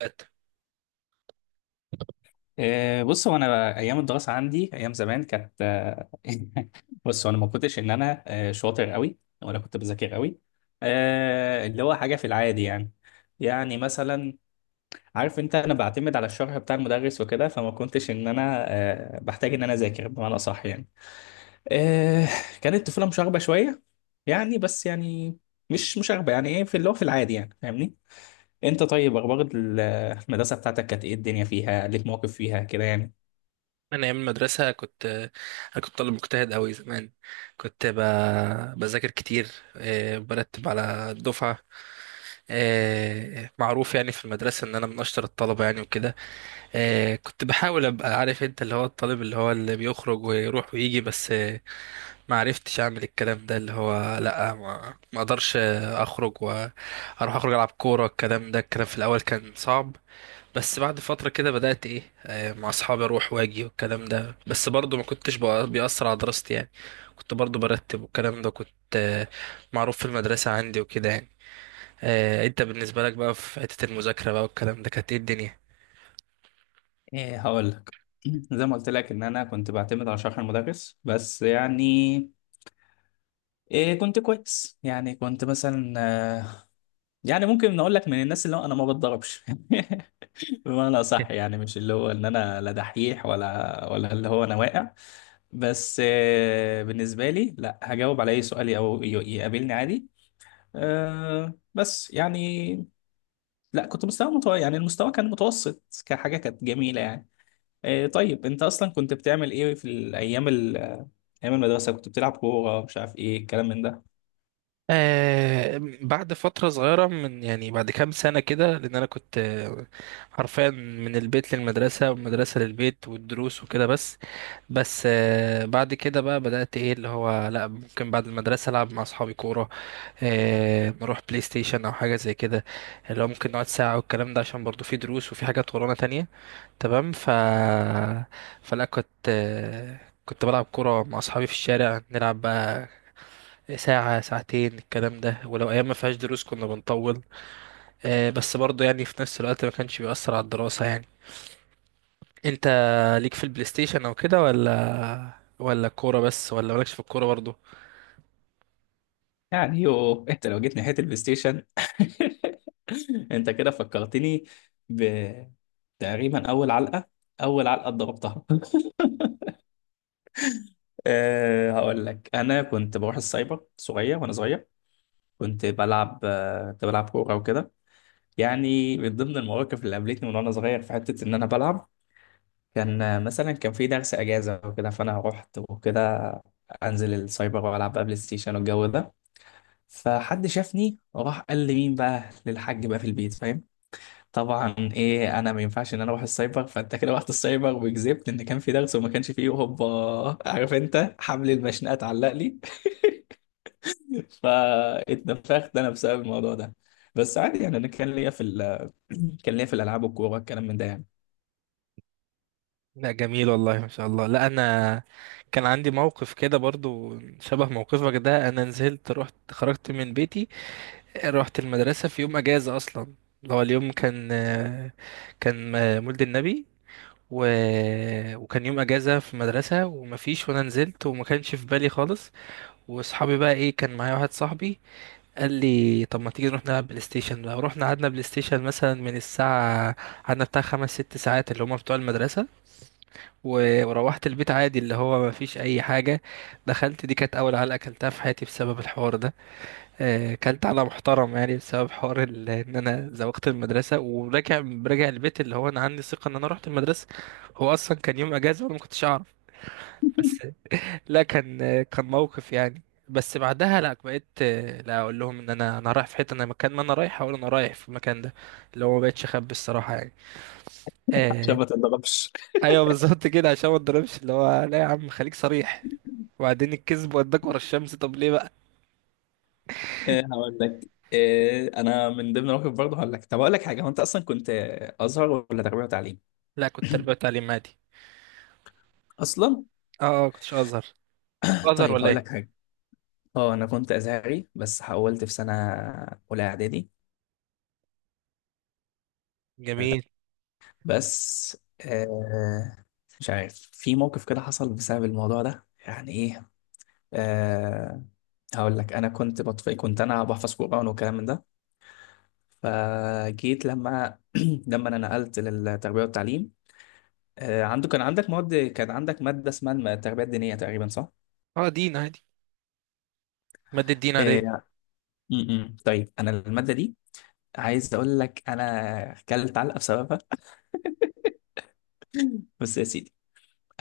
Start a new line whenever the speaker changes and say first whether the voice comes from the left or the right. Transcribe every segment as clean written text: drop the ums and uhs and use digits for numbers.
right: ات-
left: بص هو انا ايام الدراسه عندي ايام زمان كانت بص هو انا ما كنتش ان انا شاطر قوي ولا كنت بذاكر قوي. اللي هو حاجه في العادي يعني، يعني مثلا عارف انت انا بعتمد على الشرح بتاع المدرس وكده، فما كنتش ان انا بحتاج ان انا اذاكر بمعنى صح يعني. آه، كانت الطفوله مشاغبه شويه يعني، بس يعني مش مشاغبه، يعني ايه في اللي هو في العادي يعني، فاهمني؟ انت طيب، اخبار المدرسه بتاعتك كانت ايه؟ الدنيا فيها ليك مواقف فيها كده يعني؟
right: من أيام المدرسة كنت، كنت طالب مجتهد أوي زمان. كنت ب... بذاكر كتير، برتب على الدفعة. معروف يعني في المدرسة إن أنا من أشطر الطلبة يعني وكده. كنت بحاول أبقى عارف أنت اللي هو الطالب اللي هو اللي بيخرج ويروح ويجي بس، ما عرفتش أعمل الكلام ده، اللي هو لأ، ما أقدرش أخرج وأروح، أخرج ألعب كورة الكلام ده. الكلام في الأول كان صعب، بس بعد فترة كده بدأت ايه، مع اصحابي اروح واجي والكلام ده، بس برضو ما كنتش بيأثر على دراستي يعني. كنت برضو برتب والكلام ده، كنت آه، معروف في المدرسة عندي وكده يعني. انت بالنسبة لك بقى في حتة المذاكرة بقى والكلام ده، كانت ايه الدنيا؟
left: ايه، هقول لك. زي ما قلت لك ان انا كنت بعتمد على شرح المدرس بس يعني، إيه كنت كويس يعني، كنت مثلا آه، يعني ممكن نقول لك من الناس اللي هو انا ما بتضربش. بمعنى صح يعني، مش اللي هو ان انا لا دحيح ولا اللي هو انا واقع. بس بالنسبه لي لا، هجاوب على اي سؤال او يقابلني عادي. آه، بس يعني لا كنت مستوى يعني المستوى كان متوسط كحاجه كانت جميله يعني. إيه طيب، انت اصلا كنت بتعمل ايه في الايام ايام المدرسه؟ كنت بتلعب كوره، مش عارف ايه الكلام من ده
right: آه، بعد فترة صغيرة من يعني بعد كام سنة كده، لأن أنا كنت حرفيا من البيت للمدرسة والمدرسة للبيت والدروس وكده بس. آه، بعد كده بقى بدأت إيه، اللي هو لأ، ممكن بعد المدرسة ألعب مع أصحابي كورة، نروح بلاي ستيشن او حاجه زي كده، اللي هو ممكن نقعد ساعه والكلام ده، عشان برضو في دروس وفي حاجات ورانا تانية. تمام. فلا كنت، كنت بلعب كوره مع اصحابي في الشارع، نلعب بقى ساعة ساعتين الكلام ده، ولو أيام ما فيهاش دروس كنا بنطول. بس برضو يعني في نفس الوقت ما كانش بيأثر على الدراسة يعني. أنت ليك في البلاي ستيشن أو كده، ولا كورة بس، ولا مالكش في الكورة برضو؟
left: يعني؟ يو، انت لو جيت ناحيه البلاي ستيشن انت كده فكرتني بتقريبا اول علقه، اول علقه اتضربتها. أه، هقول لك انا كنت بروح السايبر صغير وانا صغير، كنت بلعب كنت بلعب كوره وكده. يعني من ضمن المواقف اللي قابلتني من وانا صغير في حته ان انا بلعب، كان مثلا كان في درس اجازه وكده، فانا رحت وكده انزل السايبر والعب بقى بلاي ستيشن والجو ده. فحد شافني وراح قال لي مين بقى للحاج بقى في البيت، فاهم؟ طبعا ايه، انا ما ينفعش ان انا اروح السايبر، فانت كده رحت السايبر وكذبت ان كان في درس وما كانش فيه، هوبا عارف انت، حمل المشنقه اتعلق لي. فاتنفخت انا بسبب الموضوع ده. بس عادي يعني، انا كان ليا في كان ليا في الالعاب والكوره الكلام من ده يعني.
right: لا جميل والله، ما شاء الله. لا انا كان عندي موقف كده برضو شبه موقفك ده. انا نزلت، رحت، خرجت من بيتي، رحت المدرسة في يوم اجازة اصلا. اللي هو اليوم كان مولد النبي، و... وكان يوم اجازة في المدرسة ومفيش، وانا نزلت وما كانش في بالي خالص. واصحابي بقى ايه، كان معايا واحد صاحبي قال لي طب ما تيجي نروح نلعب بلاي ستيشن بقى. رحنا قعدنا بلاي ستيشن مثلا من الساعة، قعدنا بتاع خمس ست ساعات اللي هما بتوع المدرسة. وروحت البيت عادي، اللي هو ما فيش اي حاجه. دخلت، دي كانت اول علقه اكلتها في حياتي بسبب الحوار ده. اكلت على محترم يعني، بسبب حوار ان انا زوقت المدرسه وراجع، راجع البيت، اللي هو انا عندي ثقه ان انا رحت المدرسه، هو اصلا كان يوم اجازه وانا ما كنتش اعرف. بس لا، كان كان موقف يعني. بس بعدها لا، بقيت لا اقول لهم ان انا رايح في حته، انا مكان ما انا رايح اقول انا رايح في المكان ده، اللي هو ما بقتش اخبي الصراحه يعني.
left: عشان
right: آه،
left: ما تتضربش؟
right: ايوه بالظبط كده، عشان ما اتضربش، اللي هو لا يا عم خليك صريح، وبعدين الكذب وداك ورا الشمس، طب ليه بقى.
left: إيه هقول لك، إيه انا من ضمن المواقف برضه هقول لك. طب اقول لك حاجه، هو انت اصلا كنت ازهر ولا تربيه وتعليم؟
right: لا كنت تربية وتعليم عادي.
left: اصلا
right: اه اه، كنتش ازهر. أنت كنت ازهر
left: طيب
right: ولا
left: هقول لك
right: ايه؟
left: حاجه، اه انا كنت ازهري، بس حولت في سنه اولى اعدادي
right: جميل.
left: بس. آه مش عارف، في موقف كده حصل بسبب الموضوع ده يعني ايه. آه هقول لك، انا كنت بطفي، كنت انا بحفظ قرآن والكلام من ده. فجيت لما لما انا نقلت للتربيه والتعليم، عنده كان عندك مواد، كان عندك مادة اسمها التربية الدينية تقريبا، صح؟
right: اه، دين عادي، مادة دين عادية. ان
left: آه، م. طيب أنا المادة دي عايز أقول لك أنا كلت علقة بسببها. بس يا سيدي،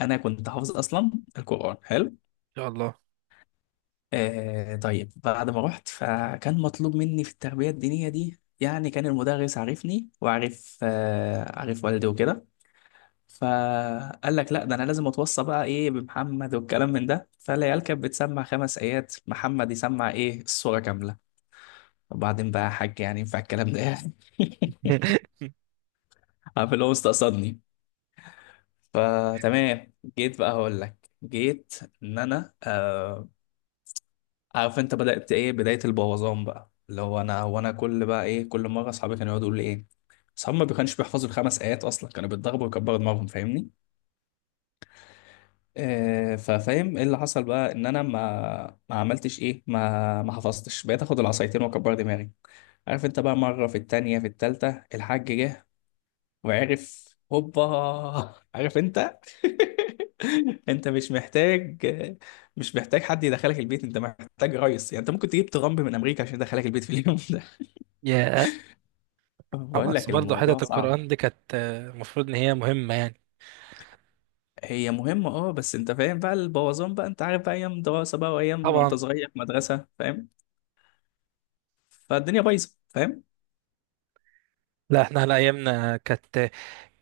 left: أنا كنت حافظ أصلا القرآن، حلو؟
right: شاء الله.
left: طيب بعد ما رحت، فكان مطلوب مني في التربية الدينية دي يعني، كان المدرس عارفني، وعارف عارف والدي وكده. فقال لك لا ده انا لازم اتوصى بقى ايه بمحمد والكلام من ده، فالعيال كانت بتسمع خمس ايات، محمد يسمع ايه السوره كامله. وبعدين بقى يا حاج، يعني ينفع الكلام ده يعني؟ عارف اللي هو مستقصدني. فتمام، جيت بقى هقول لك، جيت ان انا آه عارف انت، بدأت ايه بداية البوظان بقى، اللي هو انا هو انا كل بقى ايه كل مرة اصحابي كانوا يقعدوا يقولوا لي ايه، اصحابي ما كانوش بيحفظوا الخمس ايات اصلا، كانوا بيتضربوا ويكبروا دماغهم، فاهمني؟ آه ففاهم ايه اللي حصل بقى، ان انا ما عملتش ايه، ما حفظتش، بقيت اخد العصايتين واكبر دماغي. عارف انت بقى، مرة في التانية في التالتة الحاج جه وعرف، هوبا عارف انت. انت مش محتاج، مش محتاج حد يدخلك البيت، انت محتاج ريس. يعني انت ممكن تجيب ترامب من امريكا عشان يدخلك البيت في اليوم ده.
right: ياه. طبعا،
left: بقول
right: بس
left: لك
right: برضه
left: الموضوع
right: حتة
left: صعب.
right: القرآن دي كانت المفروض ان هي مهمة يعني.
left: هي مهمة اه، بس انت فاهم بقى البوظان بقى، انت عارف بقى ايام دراسة بقى وايام وانت
right: طبعا.
left: صغير في مدرسة، فاهم؟ فالدنيا بايظة، فاهم؟
right: لا احنا على ايامنا كانت،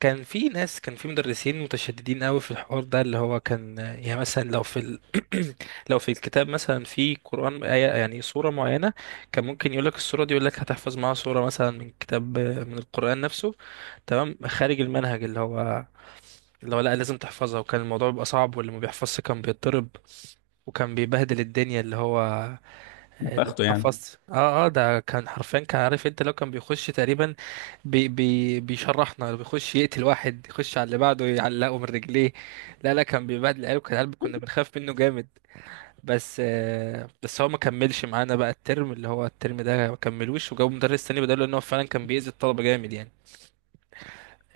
right: كان في ناس، كان في مدرسين متشددين قوي في الحوار ده، اللي هو كان يعني مثلا لو لو في الكتاب مثلا في قرآن آية، يعني سورة معينة، كان ممكن يقول لك السورة دي، يقول لك هتحفظ معاها سورة مثلا من كتاب، من القرآن نفسه. تمام، خارج المنهج، اللي هو لا لازم تحفظها. وكان الموضوع بيبقى صعب، واللي ما بيحفظش كان بيتضرب، وكان بيبهدل الدنيا، اللي هو اللي
left: نفخته يعني.
right: حفظت. اه اه، ده كان حرفيا، كان عارف انت، لو كان بيخش تقريبا بي بي بيشرحنا، لو بيخش يقتل واحد، يخش على اللي بعده يعلقه من رجليه. لا لا، كان بيبهدل العيال، وكان العيال كنا بنخاف منه جامد. بس آه، بس هو ما كملش معانا بقى الترم، اللي هو الترم ده ما كملوش، وجابوا مدرس تاني بداله، ان هو فعلا كان بيأذي الطلبة جامد يعني.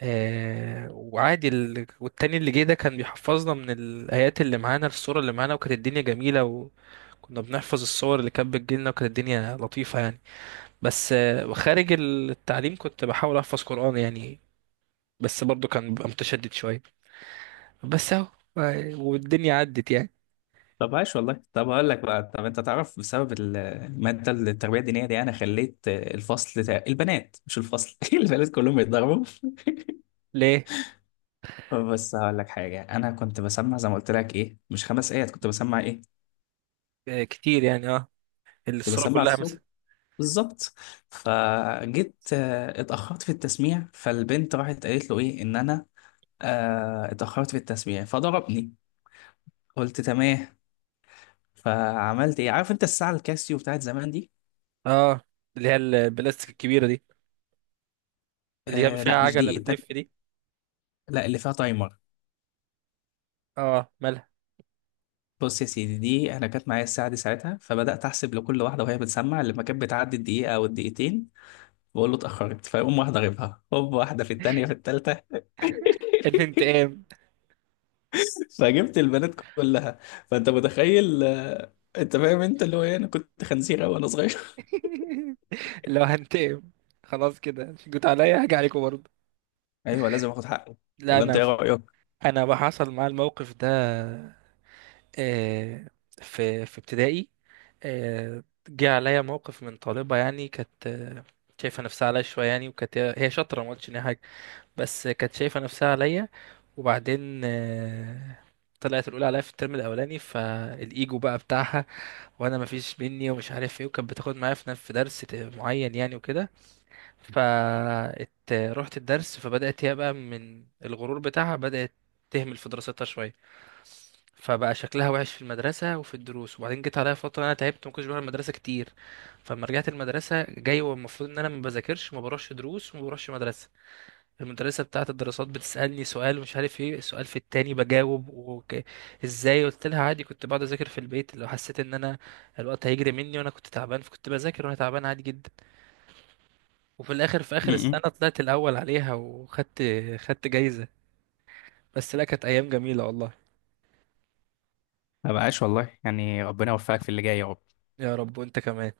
right: آه، وعادي والتاني اللي جه ده كان بيحفظنا من الآيات اللي معانا، الصورة اللي معانا، وكانت الدنيا جميلة. وكنا بنحفظ الصور اللي كانت بتجيلنا، وكانت الدنيا لطيفة يعني. بس خارج التعليم كنت بحاول احفظ قرآن يعني، بس برضو كان ببقى متشدد شوية، بس اهو. والدنيا عدت يعني.
left: طب عاش والله. طب هقول لك بقى، طب انت تعرف بسبب المادة التربية الدينية دي انا خليت الفصل البنات، مش الفصل، البنات كلهم يتضربوا.
right: ليه؟
left: بص هقول لك حاجة، أنا كنت بسمع زي ما قلت لك إيه، مش خمس آيات، كنت بسمع إيه،
right: آه، كتير يعني، اه.
left: كنت
right: الصورة
left: بسمع
right: كلها
left: الصوت
right: مثلا.
left: بالظبط. فجيت اتأخرت في التسميع، فالبنت راحت قالت له إيه إن أنا اتأخرت في التسميع، فضربني. قلت تمام. فعملت إيه عارف أنت الساعة الكاسيو بتاعت زمان دي؟
right: اه، اللي هي البلاستيك الكبيرة دي. اللي هي
left: آه
right: فيها
left: لا مش
right: عجلة
left: دي،
right: بتلف
left: التانية.
right: دي.
left: لا اللي فيها تايمر.
right: اه، مالها؟
left: بص يا سيدي، دي أنا كانت معايا الساعة دي ساعتها، فبدأت أحسب لكل واحدة وهي بتسمع، لما كانت بتعدي الدقيقة أو الدقيقتين بقول له اتأخرت، فيقوم واحدة غيبها هوب، واحدة في التانية في التالتة.
right: الانتقام.
left: فجبت البنات كلها. فأنت متخيل أنت فاهم أنت اللي هو إيه، أنا كنت خنزيرة وأنا صغير.
right: لو هنتقم، خلاص كده جيت عليا، هاجي عليكم برضه.
left: أيوه لازم آخد حقي،
right: لا
left: ولا أنت
right: انا،
left: إيه رأيك؟
right: انا بقى حصل معايا الموقف ده، آه، في في ابتدائي، جه عليا موقف من طالبة يعني. كانت شايفة نفسها عليا شوية يعني، وكانت هي شاطرة، ما قلتش إن هي حاجة، بس كانت شايفة نفسها عليا. وبعدين طلعت الأولى عليا في الترم الأولاني، فالإيجو بقى بتاعها، وأنا مفيش مني ومش عارف إيه. وكانت بتاخد معايا في نفس، في درس معين يعني وكده. فرحت الدرس، فبدأت هي بقى من الغرور بتاعها بدأت تهمل في دراستها شوية، فبقى شكلها وحش في المدرسة وفي الدروس. وبعدين جيت عليا فترة أنا تعبت، ما كنتش بروح المدرسة كتير. فلما رجعت المدرسة جاي، والمفروض إن أنا ما بذاكرش، ما بروحش دروس وما بروحش مدرسة، المدرسة بتاعة الدراسات بتسألني سؤال، مش عارف ايه السؤال، في التاني بجاوب، ازاي؟ قلت لها عادي، كنت بقعد أذاكر في البيت لو حسيت إن أنا الوقت هيجري مني، وأنا كنت تعبان، فكنت بذاكر وأنا تعبان عادي جدا. وفي الآخر في آخر السنة
left: م.
right: طلعت الأول عليها، خدت جايزة. بس لا، كانت أيام جميلة والله.
left: ما بقاش والله يعني، ربنا يوفقك في اللي جاي يا رب.
right: يا رب وأنت كمان.